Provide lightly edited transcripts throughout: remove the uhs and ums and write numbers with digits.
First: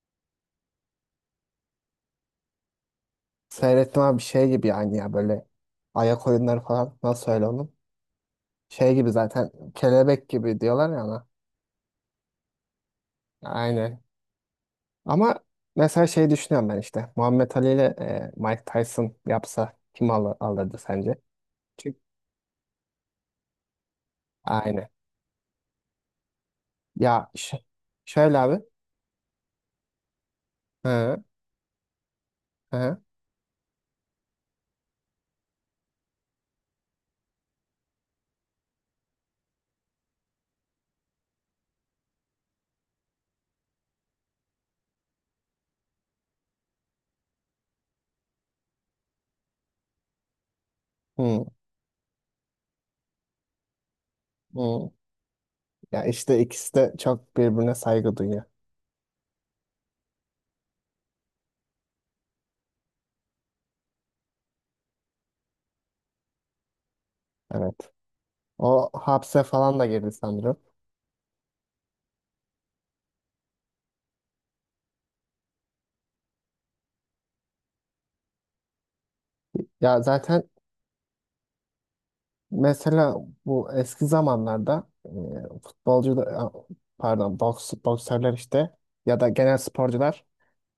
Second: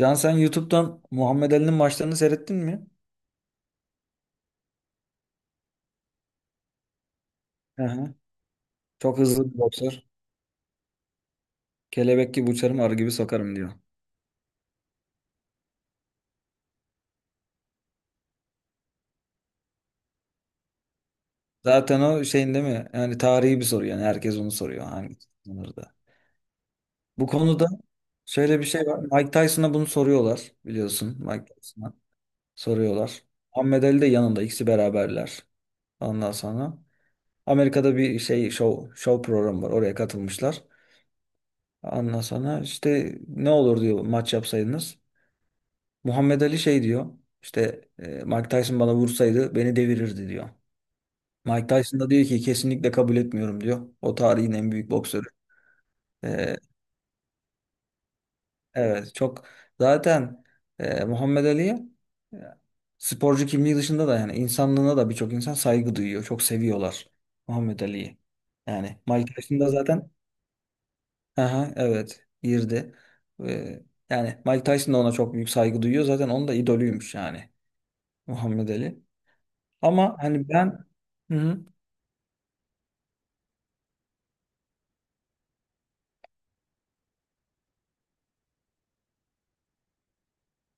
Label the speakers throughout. Speaker 1: Can sen YouTube'dan Muhammed Ali'nin maçlarını seyrettin mi?
Speaker 2: Seyrettim abi şey gibi yani ya böyle ayak oyunları falan nasıl öyle onun?
Speaker 1: Hı hı.
Speaker 2: Şey gibi
Speaker 1: Çok
Speaker 2: zaten
Speaker 1: hızlı bir boksör.
Speaker 2: kelebek gibi diyorlar ya ona.
Speaker 1: Kelebek gibi uçarım, arı gibi sokarım diyor.
Speaker 2: Aynen. Ama mesela şey düşünüyorum ben işte Muhammed Ali ile Mike Tyson yapsa kim alır, alırdı sence? Çünkü
Speaker 1: Zaten o şeyin değil mi? Yani tarihi bir soru yani. Herkes onu soruyor.
Speaker 2: aynen.
Speaker 1: Hangi sınırda? Bu
Speaker 2: Ya ş-
Speaker 1: konuda
Speaker 2: Şöyle
Speaker 1: şöyle
Speaker 2: abi.
Speaker 1: bir şey var. Mike Tyson'a bunu soruyorlar. Biliyorsun
Speaker 2: Hı,
Speaker 1: Mike Tyson'a
Speaker 2: hı,
Speaker 1: soruyorlar. Muhammed Ali de yanında. İkisi beraberler. Ondan sonra Amerika'da bir şey show programı var. Oraya katılmışlar. Ondan sonra işte ne olur diyor maç yapsaydınız. Muhammed Ali şey diyor. İşte Mike Tyson bana vursaydı beni devirirdi diyor.
Speaker 2: hı,
Speaker 1: Mike Tyson da diyor ki kesinlikle kabul etmiyorum diyor. O tarihin en
Speaker 2: hı.
Speaker 1: büyük boksörü.
Speaker 2: Ya işte
Speaker 1: E,
Speaker 2: ikisi de çok birbirine saygı duyuyor.
Speaker 1: evet çok zaten Muhammed Ali'ye e, sporcu kimliği dışında da yani insanlığına da birçok insan saygı duyuyor. Çok seviyorlar Muhammed
Speaker 2: Evet.
Speaker 1: Ali'yi.
Speaker 2: O
Speaker 1: Yani Mike
Speaker 2: hapse
Speaker 1: Tyson da
Speaker 2: falan da
Speaker 1: zaten
Speaker 2: girdi sanırım.
Speaker 1: aha, evet girdi. E, yani Mike Tyson da ona çok büyük saygı duyuyor. Zaten onun da idolüymüş yani Muhammed Ali.
Speaker 2: Ya
Speaker 1: Ama
Speaker 2: zaten
Speaker 1: hani ben. Hı hı.
Speaker 2: mesela bu eski zamanlarda pardon boksörler işte ya da genel sporcular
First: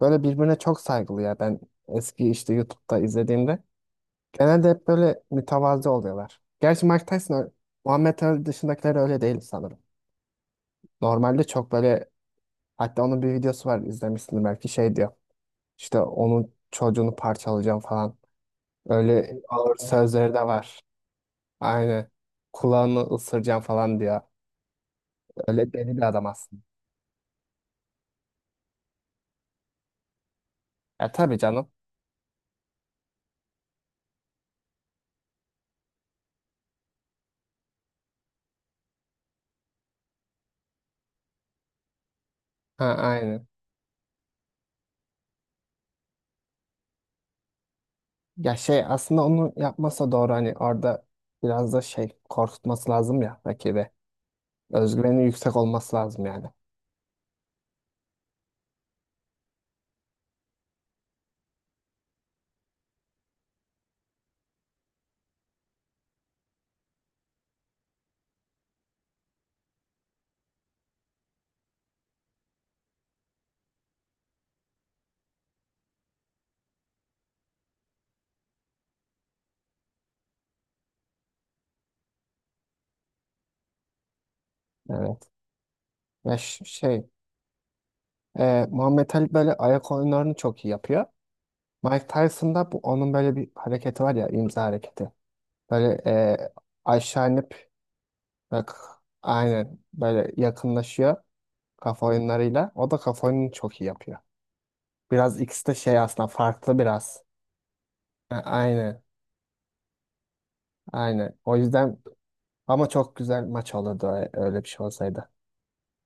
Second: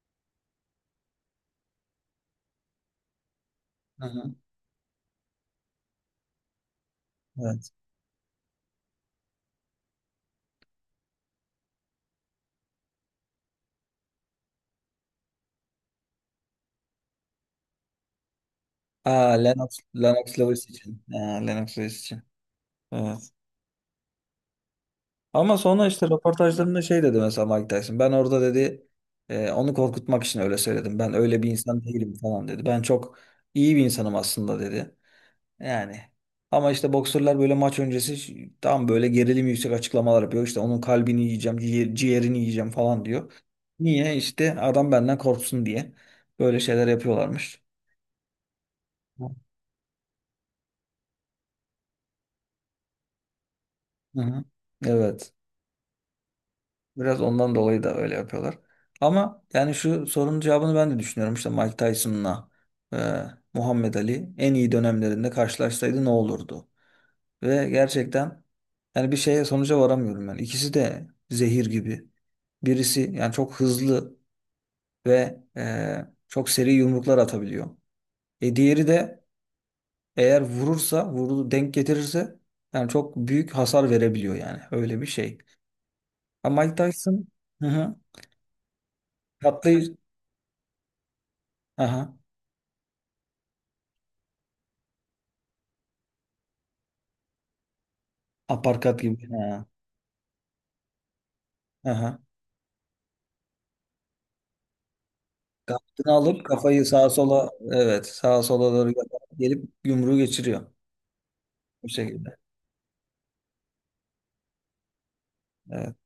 Speaker 2: böyle birbirine çok saygılı ya ben eski işte YouTube'da izlediğimde
Speaker 1: Hı hı.
Speaker 2: genelde hep böyle mütevazı oluyorlar. Gerçi Mike Tyson ö-
Speaker 1: Evet.
Speaker 2: Muhammed Ali dışındakiler öyle değil sanırım. Normalde çok böyle hatta onun bir videosu var izlemişsin belki şey diyor işte onun çocuğunu parçalayacağım falan
Speaker 1: Aa,
Speaker 2: öyle ağır
Speaker 1: Lennox,
Speaker 2: sözleri
Speaker 1: Lennox
Speaker 2: de
Speaker 1: Lewis
Speaker 2: var.
Speaker 1: için. Aa, Lennox Lewis
Speaker 2: Aynen
Speaker 1: için.
Speaker 2: kulağını
Speaker 1: Evet.
Speaker 2: ısıracağım falan diyor.
Speaker 1: Ama
Speaker 2: Öyle
Speaker 1: sonra
Speaker 2: deli bir
Speaker 1: işte
Speaker 2: adam aslında.
Speaker 1: röportajlarında şey dedi mesela Mike Tyson. Ben orada dedi onu korkutmak için öyle söyledim.
Speaker 2: Ya
Speaker 1: Ben
Speaker 2: tabii
Speaker 1: öyle bir
Speaker 2: canım.
Speaker 1: insan değilim falan dedi. Ben çok iyi bir insanım aslında dedi. Yani ama işte boksörler böyle maç öncesi tam böyle gerilim yüksek açıklamalar yapıyor. İşte onun kalbini yiyeceğim, ciğerini yiyeceğim
Speaker 2: Ha
Speaker 1: falan diyor.
Speaker 2: aynı.
Speaker 1: Niye? İşte adam benden korksun diye böyle şeyler yapıyorlarmış.
Speaker 2: Ya şey aslında onu yapmasa doğru hani orada biraz da şey korkutması lazım ya rakibi.
Speaker 1: Hı hı.
Speaker 2: Özgüveni
Speaker 1: Evet.
Speaker 2: yüksek olması lazım yani.
Speaker 1: Biraz ondan dolayı da öyle yapıyorlar. Ama yani şu sorunun cevabını ben de düşünüyorum. İşte Mike Tyson'la e, Muhammed Ali en iyi dönemlerinde karşılaşsaydı ne olurdu? Ve gerçekten yani bir şeye sonuca varamıyorum ben. İkisi de zehir gibi. Birisi yani çok hızlı ve çok seri yumruklar atabiliyor. E diğeri de eğer vurursa, vurdu denk getirirse yani çok büyük hasar verebiliyor yani. Öyle bir
Speaker 2: Evet.
Speaker 1: şey.
Speaker 2: Ya
Speaker 1: Ama
Speaker 2: ş-
Speaker 1: Mike
Speaker 2: şey
Speaker 1: Tyson. Hı hı.
Speaker 2: Muhammed Ali böyle
Speaker 1: Katlı
Speaker 2: ayak oyunlarını çok iyi yapıyor. Mike
Speaker 1: aha
Speaker 2: Tyson'da bu onun böyle bir hareketi var ya imza hareketi. Böyle aşağı inip bak
Speaker 1: aparkat gibi. Ha.
Speaker 2: aynen böyle yakınlaşıyor kafa
Speaker 1: Aha.
Speaker 2: oyunlarıyla. O da kafa oyununu çok iyi yapıyor. Biraz ikisi de şey
Speaker 1: Kaftını
Speaker 2: aslında
Speaker 1: alıp
Speaker 2: farklı
Speaker 1: kafayı sağa
Speaker 2: biraz.
Speaker 1: sola evet sağa sola doğru
Speaker 2: Aynen.
Speaker 1: yaparak gelip yumruğu geçiriyor
Speaker 2: Aynen. O
Speaker 1: bu
Speaker 2: yüzden
Speaker 1: şekilde.
Speaker 2: ama çok güzel maç olurdu öyle bir şey olsaydı.
Speaker 1: Evet.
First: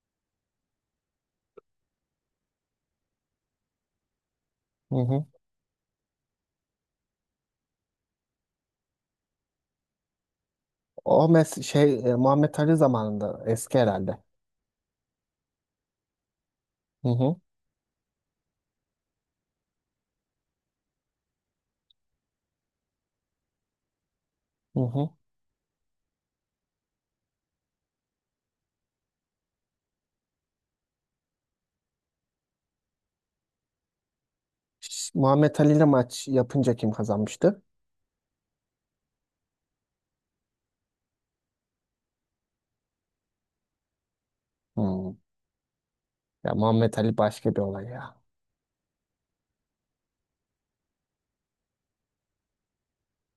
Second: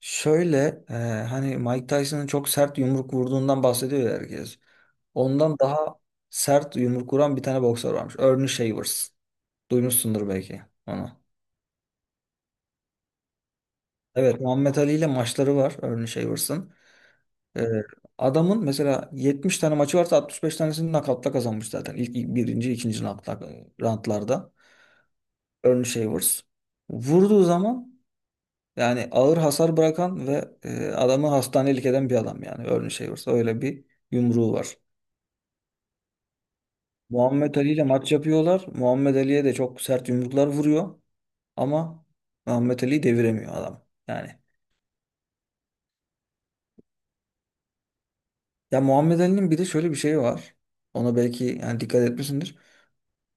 Speaker 1: Şöyle hani Mike Tyson'ın çok sert yumruk vurduğundan bahsediyor ya herkes.
Speaker 2: Hı hı.
Speaker 1: Ondan daha sert yumruk vuran bir tane boksör varmış. Ernie Shavers. Duymuşsundur belki onu.
Speaker 2: O mes şey Muhammed Ali zamanında eski herhalde.
Speaker 1: Evet Muhammed Ali ile maçları var Ernie Shavers'ın.
Speaker 2: Hı hı.
Speaker 1: Ee, adamın mesela 70 tane maçı varsa 65 tanesini nakavtla kazanmış zaten. İlk birinci, ikinci nakavtla roundlarda.
Speaker 2: Hı hı.
Speaker 1: Ernie Shavers. Vurduğu zaman yani ağır hasar bırakan ve adamı hastanelik eden bir adam yani Ernie Shavers. Öyle bir yumruğu var.
Speaker 2: Muhammed Ali ile maç yapınca kim
Speaker 1: Muhammed
Speaker 2: kazanmıştı?
Speaker 1: Ali ile maç yapıyorlar. Muhammed Ali'ye de çok sert yumruklar vuruyor. Ama Muhammed Ali deviremiyor adam. Yani
Speaker 2: Hmm. Ya Muhammed Ali başka bir olay ya.
Speaker 1: ya Muhammed Ali'nin bir de şöyle bir şey var. Ona belki yani dikkat etmişsindir.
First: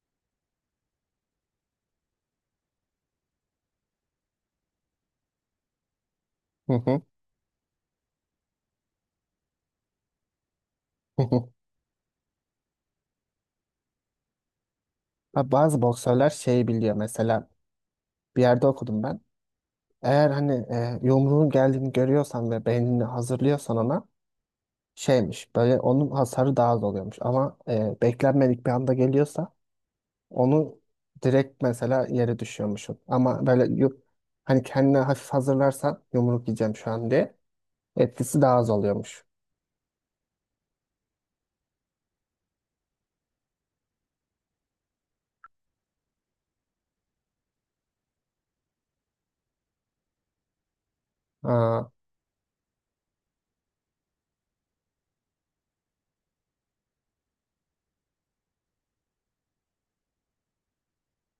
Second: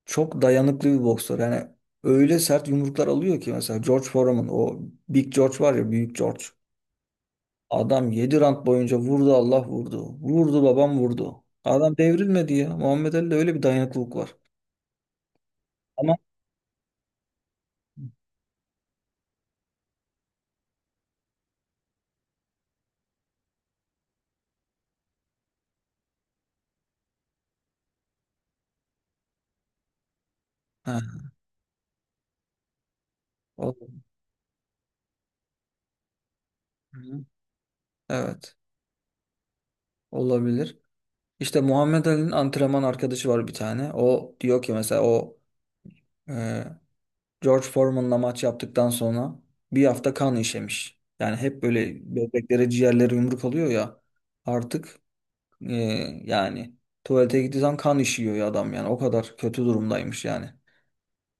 Speaker 1: Çok dayanıklı bir boksör. Yani öyle sert yumruklar alıyor ki mesela George Foreman o Big George var ya Büyük George.
Speaker 2: Hı hı.
Speaker 1: Adam 7 round boyunca vurdu Allah vurdu. Vurdu babam
Speaker 2: Hı
Speaker 1: vurdu.
Speaker 2: hı.
Speaker 1: Adam devrilmedi ya. Muhammed Ali'de öyle bir dayanıklılık var.
Speaker 2: Ha, bazı
Speaker 1: Ama
Speaker 2: boksörler şeyi biliyor mesela bir yerde okudum ben. Eğer hani yumruğun geldiğini görüyorsan ve beynini hazırlıyorsan ona şeymiş böyle onun hasarı daha az oluyormuş ama beklenmedik bir anda geliyorsa onu
Speaker 1: ha,
Speaker 2: direkt mesela yere düşüyormuşum.
Speaker 1: o-
Speaker 2: Hani kendine hafif hazırlarsan yumruk yiyeceğim şu an
Speaker 1: Hı.
Speaker 2: diye etkisi daha
Speaker 1: Evet
Speaker 2: az oluyormuş.
Speaker 1: olabilir. İşte Muhammed Ali'nin antrenman arkadaşı var bir tane. O diyor ki mesela o George Foreman'la maç yaptıktan sonra bir hafta kan işemiş. Yani hep
Speaker 2: Aa,
Speaker 1: böyle bebeklere ciğerleri yumruk alıyor ya artık e, yani tuvalete gittiği zaman kan işiyor ya adam yani o kadar kötü durumdaymış yani.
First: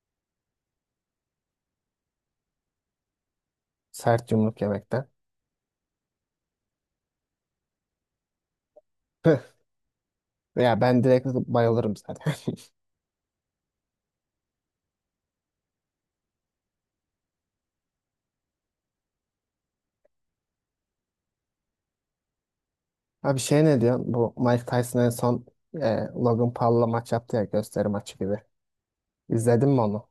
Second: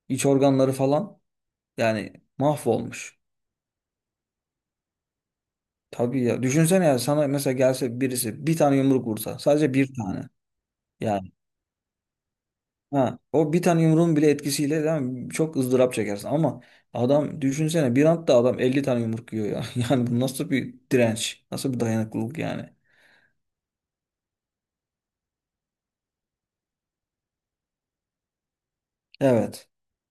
Speaker 1: İç organları falan yani mahvolmuş.
Speaker 2: sert yumruk yemekten.
Speaker 1: Tabii ya düşünsene ya sana mesela gelse birisi bir tane yumruk vursa
Speaker 2: Püh.
Speaker 1: sadece bir tane.
Speaker 2: Ya ben direkt
Speaker 1: Yani
Speaker 2: bayılırım zaten.
Speaker 1: ha, o bir tane yumruğun bile etkisiyle değil mi? Çok ızdırap çekersin ama adam düşünsene bir anda adam 50 tane yumruk yiyor ya. Yani bu nasıl bir direnç? Nasıl bir dayanıklılık yani?
Speaker 2: Abi şey ne diyorsun? Bu Mike Tyson en son e, Logan Paul'la maç yaptı ya gösteri maçı gibi. İzledin
Speaker 1: Evet.
Speaker 2: mi onu?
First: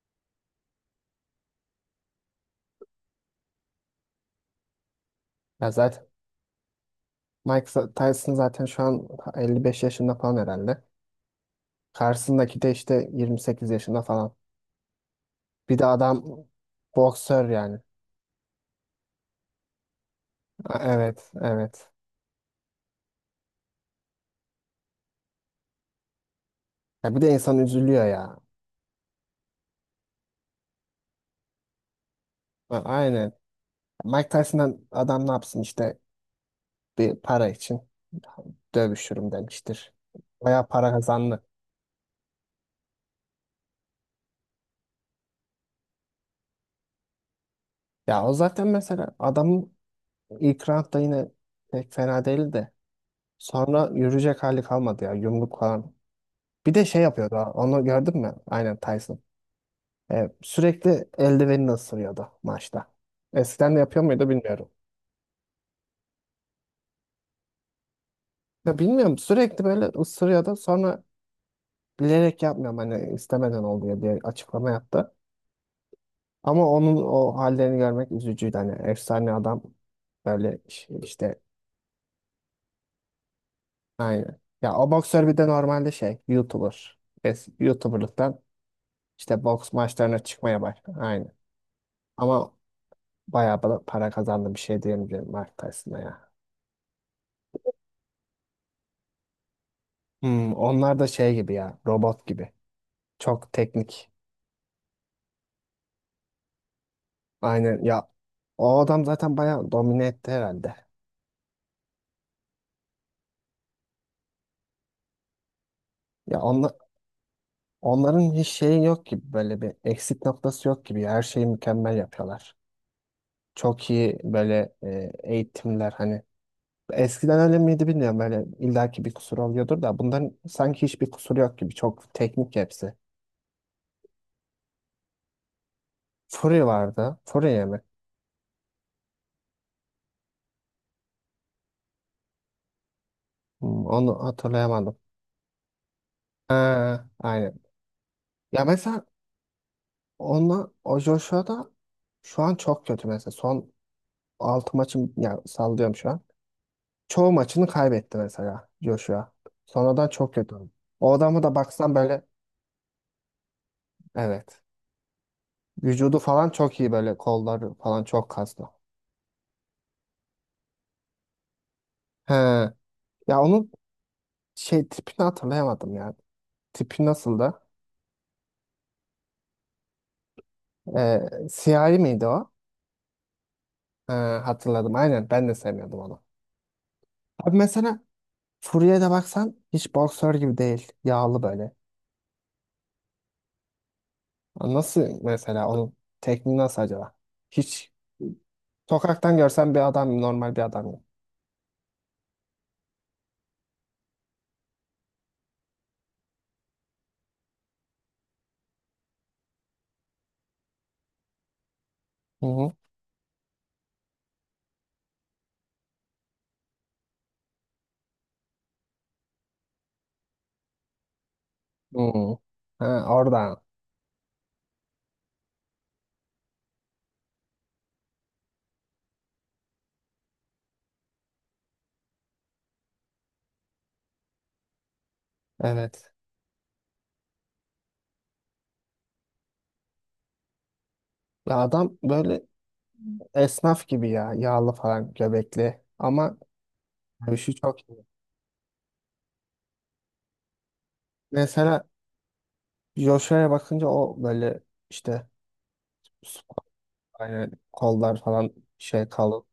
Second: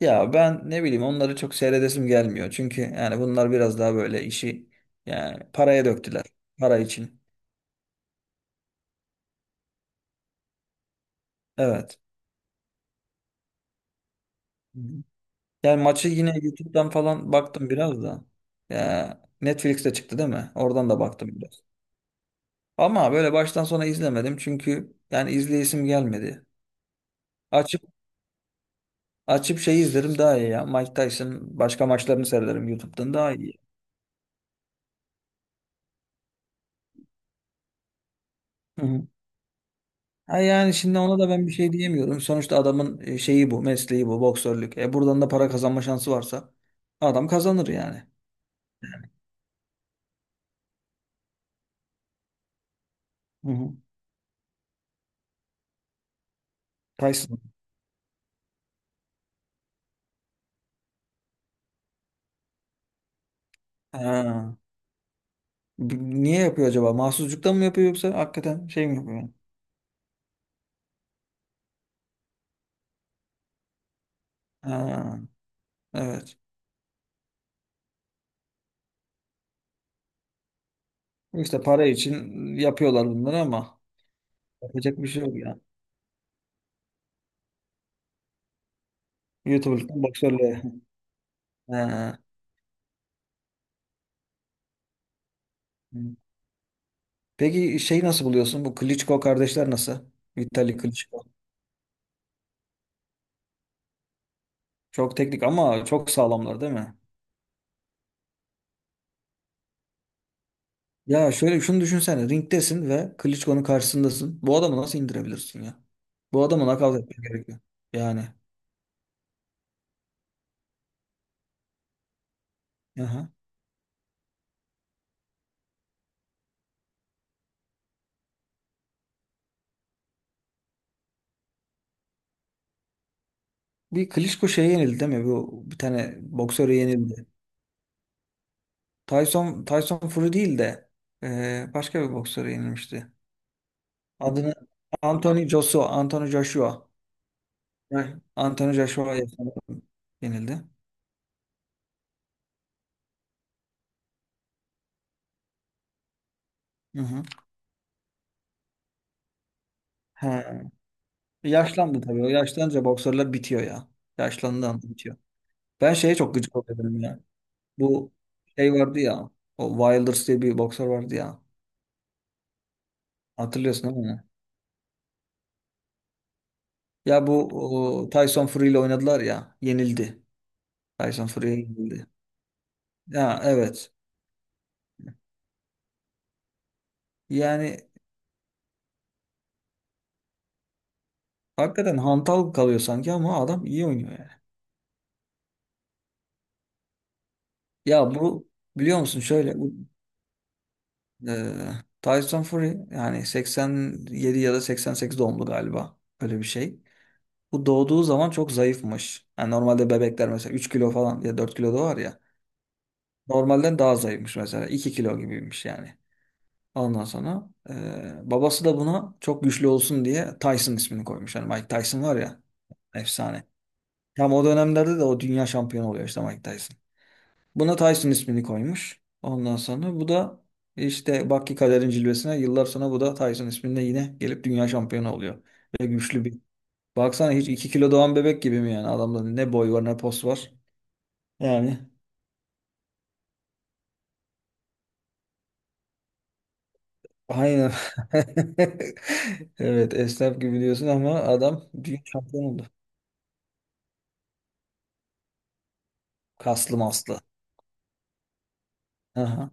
Speaker 1: Ya ben ne bileyim onları çok seyredesim gelmiyor. Çünkü yani bunlar biraz daha böyle işi yani
Speaker 2: Ya
Speaker 1: paraya
Speaker 2: zaten
Speaker 1: döktüler. Para için.
Speaker 2: Mike Tyson zaten şu an 55 yaşında falan herhalde.
Speaker 1: Evet.
Speaker 2: Karşısındaki de işte 28 yaşında falan.
Speaker 1: Hı hı.
Speaker 2: Bir
Speaker 1: Yani
Speaker 2: de
Speaker 1: maçı
Speaker 2: adam
Speaker 1: yine YouTube'dan falan
Speaker 2: boksör
Speaker 1: baktım
Speaker 2: yani.
Speaker 1: biraz da. Ya Netflix'te çıktı değil mi? Oradan da baktım
Speaker 2: Evet,
Speaker 1: biraz.
Speaker 2: evet.
Speaker 1: Ama böyle baştan sona izlemedim çünkü yani izleyesim gelmedi.
Speaker 2: Ya bir de insan üzülüyor ya.
Speaker 1: Açıp şey izlerim daha iyi ya. Mike Tyson başka maçlarını seyrederim YouTube'dan
Speaker 2: Aynen.
Speaker 1: daha iyi.
Speaker 2: Mike Tyson'dan adam ne yapsın işte bir para için
Speaker 1: Hı hı.
Speaker 2: dövüşürüm demiştir.
Speaker 1: Ha
Speaker 2: Bayağı
Speaker 1: yani
Speaker 2: para
Speaker 1: şimdi ona da
Speaker 2: kazandı.
Speaker 1: ben bir şey diyemiyorum. Sonuçta adamın şeyi bu, mesleği bu, boksörlük. E buradan da para kazanma şansı varsa adam kazanır yani.
Speaker 2: Ya o zaten mesela adamın ilk roundda yine pek fena değildi de.
Speaker 1: Hı hı.
Speaker 2: Sonra yürüyecek hali kalmadı ya yumruk falan. Bir de şey yapıyordu
Speaker 1: Tyson.
Speaker 2: ha, onu gördün mü? Aynen Tyson. E, sürekli eldivenini ısırıyordu maçta. Eskiden de yapıyor muydu
Speaker 1: Ha.
Speaker 2: bilmiyorum.
Speaker 1: B- Niye yapıyor acaba? Mahsuzluktan mı yapıyor yoksa hakikaten
Speaker 2: Ya
Speaker 1: şey mi
Speaker 2: bilmiyorum
Speaker 1: yapıyor?
Speaker 2: sürekli böyle ısırıyordu sonra bilerek yapmıyorum hani istemeden oldu ya bir açıklama yaptı.
Speaker 1: Ha. Evet.
Speaker 2: Ama onun o hallerini görmek üzücüydü hani efsane adam böyle işte
Speaker 1: İşte para için yapıyorlar bunları ama
Speaker 2: aynı. Ya o
Speaker 1: yapacak bir şey
Speaker 2: boksör bir
Speaker 1: yok
Speaker 2: de
Speaker 1: ya.
Speaker 2: normalde şey YouTuber. YouTuber'lıktan işte boks
Speaker 1: YouTuber'lıktan
Speaker 2: maçlarına çıkmaya
Speaker 1: boksörlüğe.
Speaker 2: başladı. Aynı. Ama bayağı bana para kazandı bir şey diyebilirim Mike Tyson'a
Speaker 1: Ha.
Speaker 2: ya.
Speaker 1: Peki şeyi nasıl buluyorsun? Bu Klitschko kardeşler nasıl?
Speaker 2: Hmm,
Speaker 1: Vitali
Speaker 2: onlar da
Speaker 1: Klitschko.
Speaker 2: şey gibi ya robot gibi. Çok teknik.
Speaker 1: Çok teknik ama çok sağlamlar değil mi?
Speaker 2: Aynen ya o adam zaten bayağı domine etti herhalde.
Speaker 1: Ya şöyle şunu düşünsene. Ringdesin ve Klitschko'nun karşısındasın. Bu adamı nasıl indirebilirsin ya?
Speaker 2: Ya
Speaker 1: Bu adamı
Speaker 2: onlar,
Speaker 1: nakavt etmen gerekiyor. Yani.
Speaker 2: onların hiç şeyi yok gibi böyle bir eksik noktası yok gibi her şeyi mükemmel yapıyorlar.
Speaker 1: Aha.
Speaker 2: Çok iyi böyle eğitimler hani eskiden öyle miydi bilmiyorum böyle illaki bir kusur oluyordur da bunların sanki hiçbir kusur yok gibi çok teknik hepsi.
Speaker 1: Bir Klitschko şeye yenildi değil mi? Bu bir tane
Speaker 2: Fury
Speaker 1: boksöre
Speaker 2: vardı.
Speaker 1: yenildi.
Speaker 2: Fury mi?
Speaker 1: Tyson Fury değil de başka bir boksöre yenilmişti.
Speaker 2: Hmm, onu
Speaker 1: Adını
Speaker 2: hatırlayamadım.
Speaker 1: Anthony Joshua.
Speaker 2: Ha, aynen.
Speaker 1: Heh.
Speaker 2: Ya
Speaker 1: Anthony
Speaker 2: mesela
Speaker 1: Joshua yenildi.
Speaker 2: onunla o Joshua da şu an çok kötü mesela son 6 maçım ya sallıyorum şu an.
Speaker 1: Hı hı.
Speaker 2: Çoğu maçını kaybetti mesela Joshua. Sonradan çok kötü oldu.
Speaker 1: He.
Speaker 2: O adamı da baksan
Speaker 1: Yaşlandı tabii.
Speaker 2: böyle
Speaker 1: O yaşlanınca boksörler bitiyor ya.
Speaker 2: evet.
Speaker 1: Yaşlandığı anda bitiyor. Ben şeye
Speaker 2: Vücudu
Speaker 1: çok
Speaker 2: falan
Speaker 1: gıcık
Speaker 2: çok iyi
Speaker 1: oluyorum
Speaker 2: böyle
Speaker 1: ya.
Speaker 2: kolları falan
Speaker 1: Bu
Speaker 2: çok kaslı.
Speaker 1: şey vardı ya. O Wilders diye bir boksör vardı ya.
Speaker 2: He. Ya onun
Speaker 1: Hatırlıyorsun değil mi?
Speaker 2: şey tipini hatırlayamadım ya. Tipi
Speaker 1: Ya bu
Speaker 2: nasıldı?
Speaker 1: o, Tyson Fury ile oynadılar ya. Yenildi.
Speaker 2: Ee,
Speaker 1: Tyson Fury'ye
Speaker 2: siyahi
Speaker 1: yenildi.
Speaker 2: miydi o?
Speaker 1: Ya evet.
Speaker 2: Hatırladım aynen ben de sevmiyordum onu. Abi
Speaker 1: Yani
Speaker 2: mesela Fury'e de baksan hiç boksör gibi değil. Yağlı böyle.
Speaker 1: hakikaten hantal kalıyor sanki ama adam iyi oynuyor yani.
Speaker 2: Ya nasıl mesela onun tekniği nasıl acaba? Hiç
Speaker 1: Ya bu biliyor musun
Speaker 2: sokaktan
Speaker 1: şöyle bu
Speaker 2: görsen bir adam normal bir adam gibi.
Speaker 1: e, Tyson Fury yani 87 ya da 88 doğumlu galiba. Öyle bir şey. Bu doğduğu zaman çok zayıfmış. Yani normalde bebekler mesela 3 kilo falan ya 4 kilo da var ya.
Speaker 2: Hı hı.
Speaker 1: Normalden daha zayıfmış mesela. 2 kilo gibiymiş yani. Ondan sonra babası da buna çok güçlü olsun diye Tyson ismini koymuş. Yani Mike Tyson var
Speaker 2: Hmm.
Speaker 1: ya
Speaker 2: Ha,
Speaker 1: efsane.
Speaker 2: oradan.
Speaker 1: Tam o dönemlerde de o dünya şampiyonu oluyor işte Mike Tyson. Buna Tyson ismini koymuş. Ondan sonra bu da işte bak ki kaderin cilvesine yıllar sonra bu da Tyson isminde yine gelip dünya şampiyonu oluyor. Ve
Speaker 2: Evet.
Speaker 1: güçlü bir. Baksana hiç 2 kilo doğan bebek gibi mi yani? Adamda ne boy var ne pos var.
Speaker 2: Ya
Speaker 1: Yani
Speaker 2: adam böyle esnaf gibi ya. Yağlı falan göbekli. Ama dövüşü
Speaker 1: aynen.
Speaker 2: çok iyi.
Speaker 1: Evet esnaf gibi diyorsun ama adam
Speaker 2: Mesela
Speaker 1: büyük şampiyon oldu.
Speaker 2: Joshua'ya bakınca o böyle işte
Speaker 1: Kaslı maslı.
Speaker 2: yani kollar falan şey kalın.
Speaker 1: Aha.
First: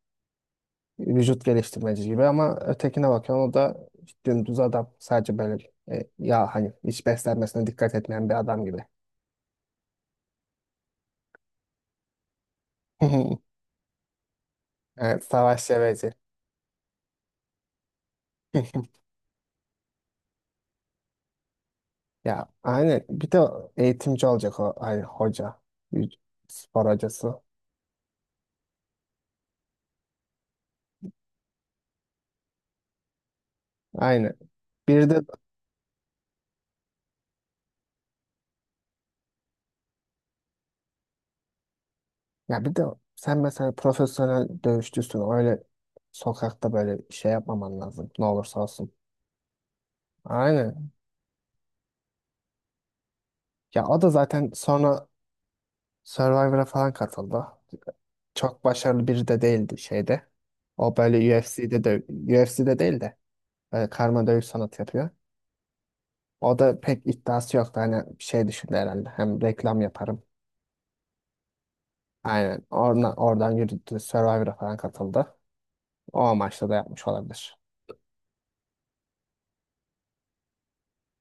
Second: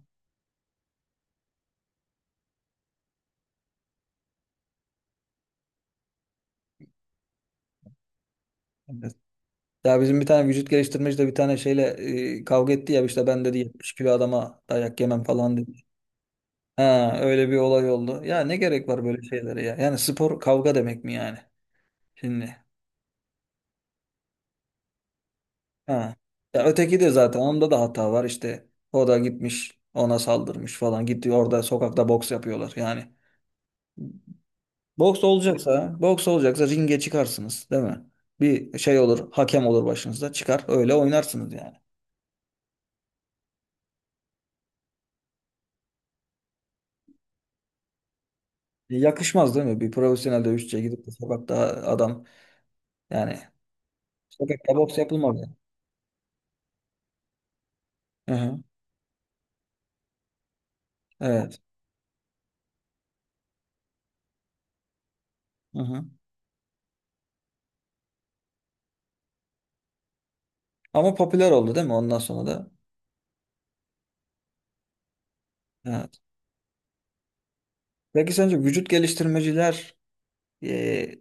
Speaker 2: Vücut geliştirmeci gibi ama ötekine bakıyorsun o da dümdüz adam. Sadece böyle ya hani hiç beslenmesine dikkat etmeyen bir adam gibi.
Speaker 1: Evet. Ya bizim bir tane vücut geliştirmeci de bir tane şeyle kavga etti ya işte ben dedi 70 kilo adama dayak yemem
Speaker 2: Evet,
Speaker 1: falan
Speaker 2: savaş
Speaker 1: dedi.
Speaker 2: seveci.
Speaker 1: Ha öyle bir olay oldu. Ya ne gerek var böyle şeylere ya? Yani spor kavga demek mi yani?
Speaker 2: Ya
Speaker 1: Şimdi.
Speaker 2: aynen bir de eğitimci olacak hoca.
Speaker 1: Ha.
Speaker 2: Bir
Speaker 1: Ya
Speaker 2: spor
Speaker 1: öteki de
Speaker 2: hocası.
Speaker 1: zaten onda da hata var işte. O da gitmiş ona saldırmış falan. Gitti orada sokakta boks yapıyorlar yani.
Speaker 2: Aynen. Bir de
Speaker 1: Boks olacaksa, ringe çıkarsınız değil mi? Bir şey olur, hakem olur başınızda çıkar öyle oynarsınız yani.
Speaker 2: ya bir de sen mesela profesyonel dövüşçüsün. Öyle sokakta böyle şey yapmaman lazım. Ne olursa olsun.
Speaker 1: Yakışmaz değil mi? Bir profesyonel dövüşçüye
Speaker 2: Aynen.
Speaker 1: gidip de sokakta adam yani
Speaker 2: Ya o da zaten
Speaker 1: sokakta boks
Speaker 2: sonra
Speaker 1: yapılmaz yani.
Speaker 2: Survivor'a falan katıldı.
Speaker 1: Hı hı.
Speaker 2: Çok başarılı biri de değildi şeyde. O böyle
Speaker 1: Evet.
Speaker 2: UFC'de de UFC'de değil de böyle karma dövüş sanatı yapıyor.
Speaker 1: Hı hı.
Speaker 2: O da pek iddiası yoktu. Hani şey düşündü herhalde. Hem reklam yaparım.
Speaker 1: Ama popüler oldu değil mi ondan sonra
Speaker 2: Aynen.
Speaker 1: da?
Speaker 2: Oradan yürüdü. Survivor'a falan katıldı. O
Speaker 1: Evet.
Speaker 2: amaçla da yapmış olabilir.
Speaker 1: Peki sence vücut geliştirmeciler e,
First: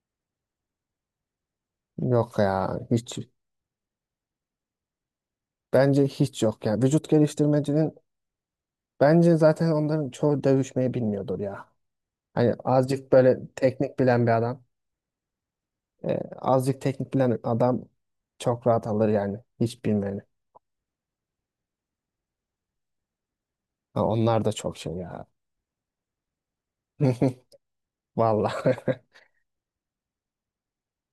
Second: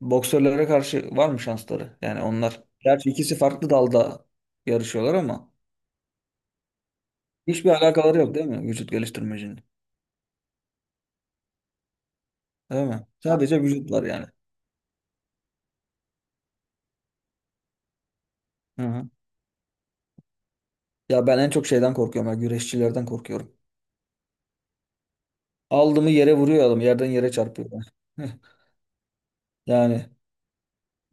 Speaker 1: boksörlere karşı var mı şansları? Yani
Speaker 2: Yok
Speaker 1: onlar
Speaker 2: ya.
Speaker 1: gerçi
Speaker 2: Hiç.
Speaker 1: ikisi farklı dalda yarışıyorlar ama
Speaker 2: Bence hiç yok ya. Vücut
Speaker 1: hiçbir
Speaker 2: geliştirmecinin
Speaker 1: alakaları yok değil mi vücut
Speaker 2: bence
Speaker 1: geliştirmecinin?
Speaker 2: zaten onların çoğu dövüşmeyi bilmiyordur ya. Hani
Speaker 1: Değil mi?
Speaker 2: azıcık böyle
Speaker 1: Sadece vücut
Speaker 2: teknik
Speaker 1: var yani.
Speaker 2: bilen bir adam. Azıcık teknik bilen adam çok
Speaker 1: Hı
Speaker 2: rahat alır
Speaker 1: hı.
Speaker 2: yani. Hiç bilmeyeni.
Speaker 1: Ya ben en çok şeyden korkuyorum. Ya, güreşçilerden korkuyorum.
Speaker 2: Ha, onlar da çok şey ya.
Speaker 1: Aldığımı yere vuruyor adam. Yerden yere çarpıyor.
Speaker 2: Vallahi.
Speaker 1: Yani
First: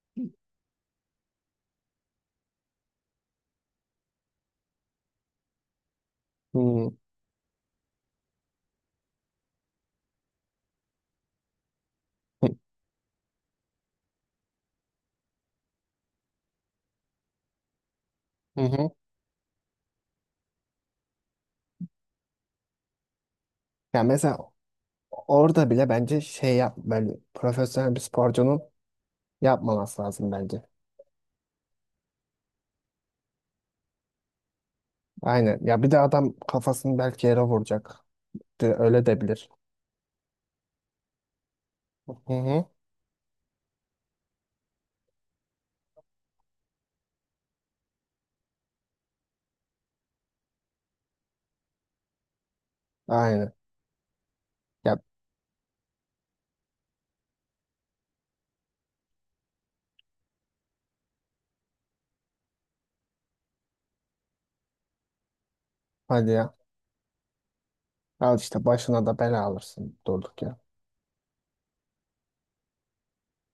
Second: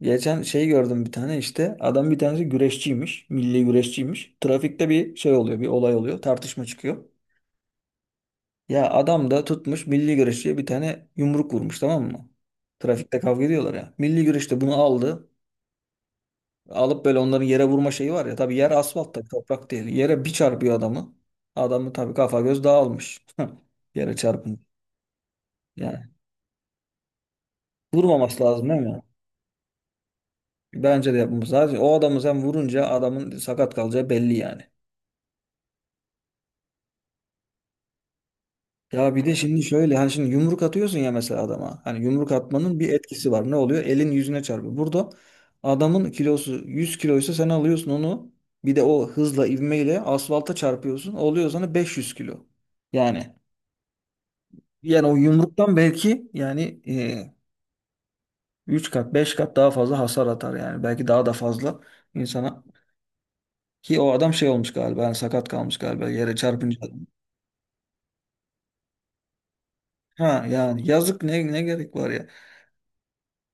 Speaker 1: geçen şey gördüm bir tane işte. Adam bir tanesi güreşçiymiş. Milli güreşçiymiş. Trafikte bir şey oluyor. Bir olay oluyor. Tartışma
Speaker 2: Hmm.
Speaker 1: çıkıyor. Ya adam da tutmuş milli güreşçiye bir tane yumruk vurmuş tamam mı? Trafikte kavga ediyorlar ya. Milli güreşte bunu aldı. Alıp böyle onların yere vurma şeyi var ya. Tabii
Speaker 2: Hı
Speaker 1: yer
Speaker 2: hı.
Speaker 1: asfalt tabii toprak değil. Yere bir çarpıyor adamı. Adamı tabii kafa göz dağılmış.
Speaker 2: Ya
Speaker 1: Yere
Speaker 2: mesela
Speaker 1: çarpın.
Speaker 2: orada bile
Speaker 1: Yani
Speaker 2: bence şey yap böyle profesyonel bir
Speaker 1: vurmaması
Speaker 2: sporcunun
Speaker 1: lazım değil mi?
Speaker 2: yapmaması lazım bence.
Speaker 1: Bence de yapmamız lazım. O adamı sen vurunca adamın sakat kalacağı belli yani.
Speaker 2: Aynen. Ya bir de adam kafasını belki yere vuracak. Öyle
Speaker 1: Ya
Speaker 2: de
Speaker 1: bir de
Speaker 2: bilir.
Speaker 1: şimdi şöyle hani şimdi yumruk atıyorsun ya mesela adama. Hani yumruk
Speaker 2: Hı hı.
Speaker 1: atmanın bir etkisi var. Ne oluyor? Elin yüzüne çarpıyor. Burada adamın kilosu 100 kiloysa sen alıyorsun onu. Bir de o hızla ivmeyle asfalta çarpıyorsun. Oluyor sana 500 kilo. Yani
Speaker 2: Aynen. Ya
Speaker 1: o yumruktan belki yani 3 kat 5 kat daha fazla hasar atar yani. Belki daha da fazla insana. Ki o adam şey olmuş galiba. Yani sakat kalmış galiba
Speaker 2: hadi
Speaker 1: yere
Speaker 2: ya.
Speaker 1: çarpınca.
Speaker 2: Al işte başına da bela alırsın durduk
Speaker 1: Ha
Speaker 2: ya.
Speaker 1: yani yazık ne gerek var.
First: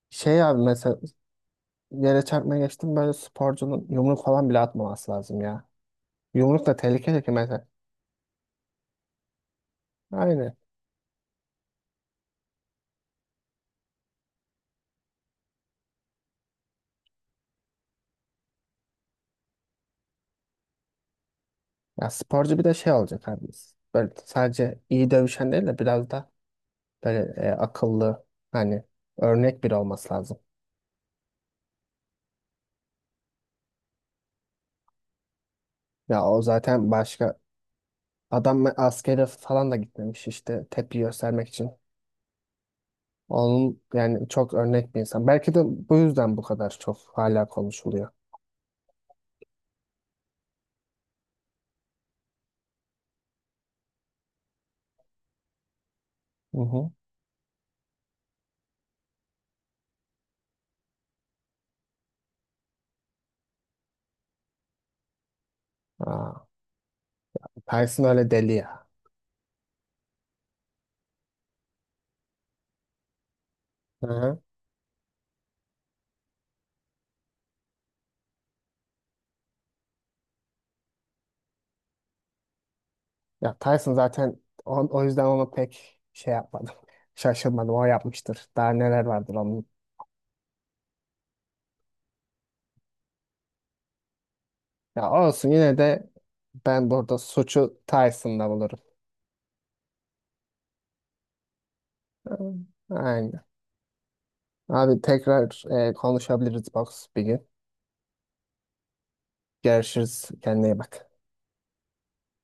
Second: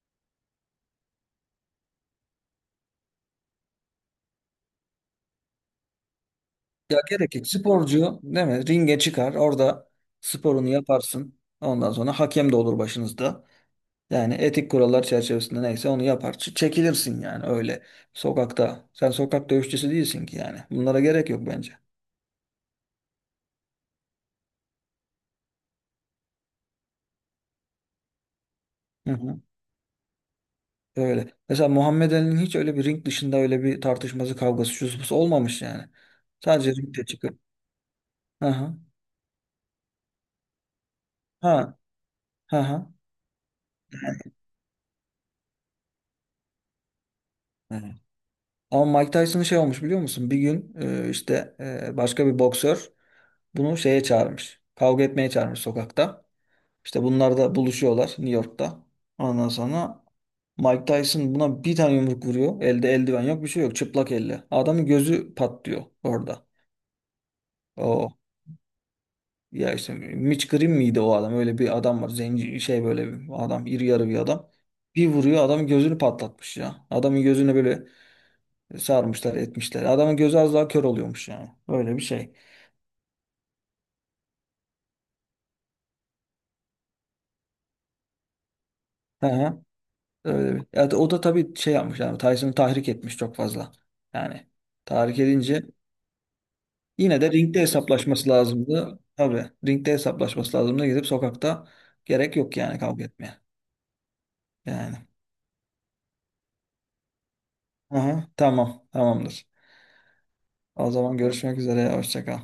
Speaker 2: Şey abi mesela yere çarpmaya geçtim böyle sporcunun yumruk falan bile atmaması lazım ya. Yumruk da
Speaker 1: Ya
Speaker 2: tehlikeli ki
Speaker 1: gerek yok.
Speaker 2: mesela.
Speaker 1: Sporcu değil mi? Ringe çıkar. Orada
Speaker 2: Aynen.
Speaker 1: sporunu yaparsın. Ondan sonra hakem de olur başınızda. Yani etik kurallar çerçevesinde neyse onu yapar. Çekilirsin yani öyle. Sokakta. Sen sokak dövüşçüsü değilsin ki yani. Bunlara gerek yok bence.
Speaker 2: Ya sporcu bir de şey olacak abi. Böyle sadece iyi dövüşen değil de biraz da böyle akıllı hani
Speaker 1: Hı hı.
Speaker 2: örnek biri olması lazım.
Speaker 1: Öyle. Mesela Muhammed Ali'nin hiç öyle bir ring dışında öyle bir tartışması, kavgası, şusu olmamış yani.
Speaker 2: Ya o
Speaker 1: Sadece
Speaker 2: zaten
Speaker 1: ringde
Speaker 2: başka
Speaker 1: çıkıp. Hı
Speaker 2: adam
Speaker 1: hı.
Speaker 2: askere falan da gitmemiş işte tepki göstermek için.
Speaker 1: Ha. Hı hı.
Speaker 2: Onun yani çok örnek bir insan. Belki de bu yüzden bu kadar çok hala
Speaker 1: Hı.
Speaker 2: konuşuluyor.
Speaker 1: Ama Mike Tyson'ın şey olmuş biliyor musun? Bir gün işte başka bir boksör bunu şeye çağırmış. Kavga etmeye çağırmış sokakta.
Speaker 2: Hı hı.
Speaker 1: İşte bunlar da buluşuyorlar New York'ta. Ondan sonra Mike Tyson buna bir tane yumruk vuruyor. Elde eldiven yok bir şey yok. Çıplak elle. Adamın gözü patlıyor
Speaker 2: Aa,
Speaker 1: orada.
Speaker 2: Tyson
Speaker 1: O
Speaker 2: öyle deli ya.
Speaker 1: ya işte Mitch Green miydi o adam? Öyle bir adam var. Zenci şey böyle bir adam. İri
Speaker 2: Hı
Speaker 1: yarı bir
Speaker 2: hı.
Speaker 1: adam. Bir vuruyor adamın gözünü patlatmış ya. Adamın gözüne böyle sarmışlar etmişler. Adamın gözü az daha kör oluyormuş yani. Öyle bir şey.
Speaker 2: Ya Tyson zaten o yüzden onu pek şey yapmadım. Şaşırmadım. O yapmıştır. Daha neler vardır
Speaker 1: He.
Speaker 2: onun.
Speaker 1: Öyle bir. Ya o da tabii şey yapmış yani Tyson'ı tahrik etmiş çok fazla. Yani
Speaker 2: Ya
Speaker 1: tahrik
Speaker 2: olsun
Speaker 1: edince
Speaker 2: yine de ben burada
Speaker 1: yine de ringde
Speaker 2: suçu
Speaker 1: hesaplaşması
Speaker 2: Tyson'da bulurum.
Speaker 1: lazımdı. Tabii ringde hesaplaşması lazımdı. Gidip sokakta gerek yok yani kavga
Speaker 2: Aynen.
Speaker 1: etmeye.
Speaker 2: Abi
Speaker 1: Yani.
Speaker 2: tekrar konuşabiliriz box bir gün.
Speaker 1: Aha, tamam tamamdır.
Speaker 2: Görüşürüz. Kendine iyi
Speaker 1: O
Speaker 2: bak.
Speaker 1: zaman görüşmek üzere. Hoşça kal.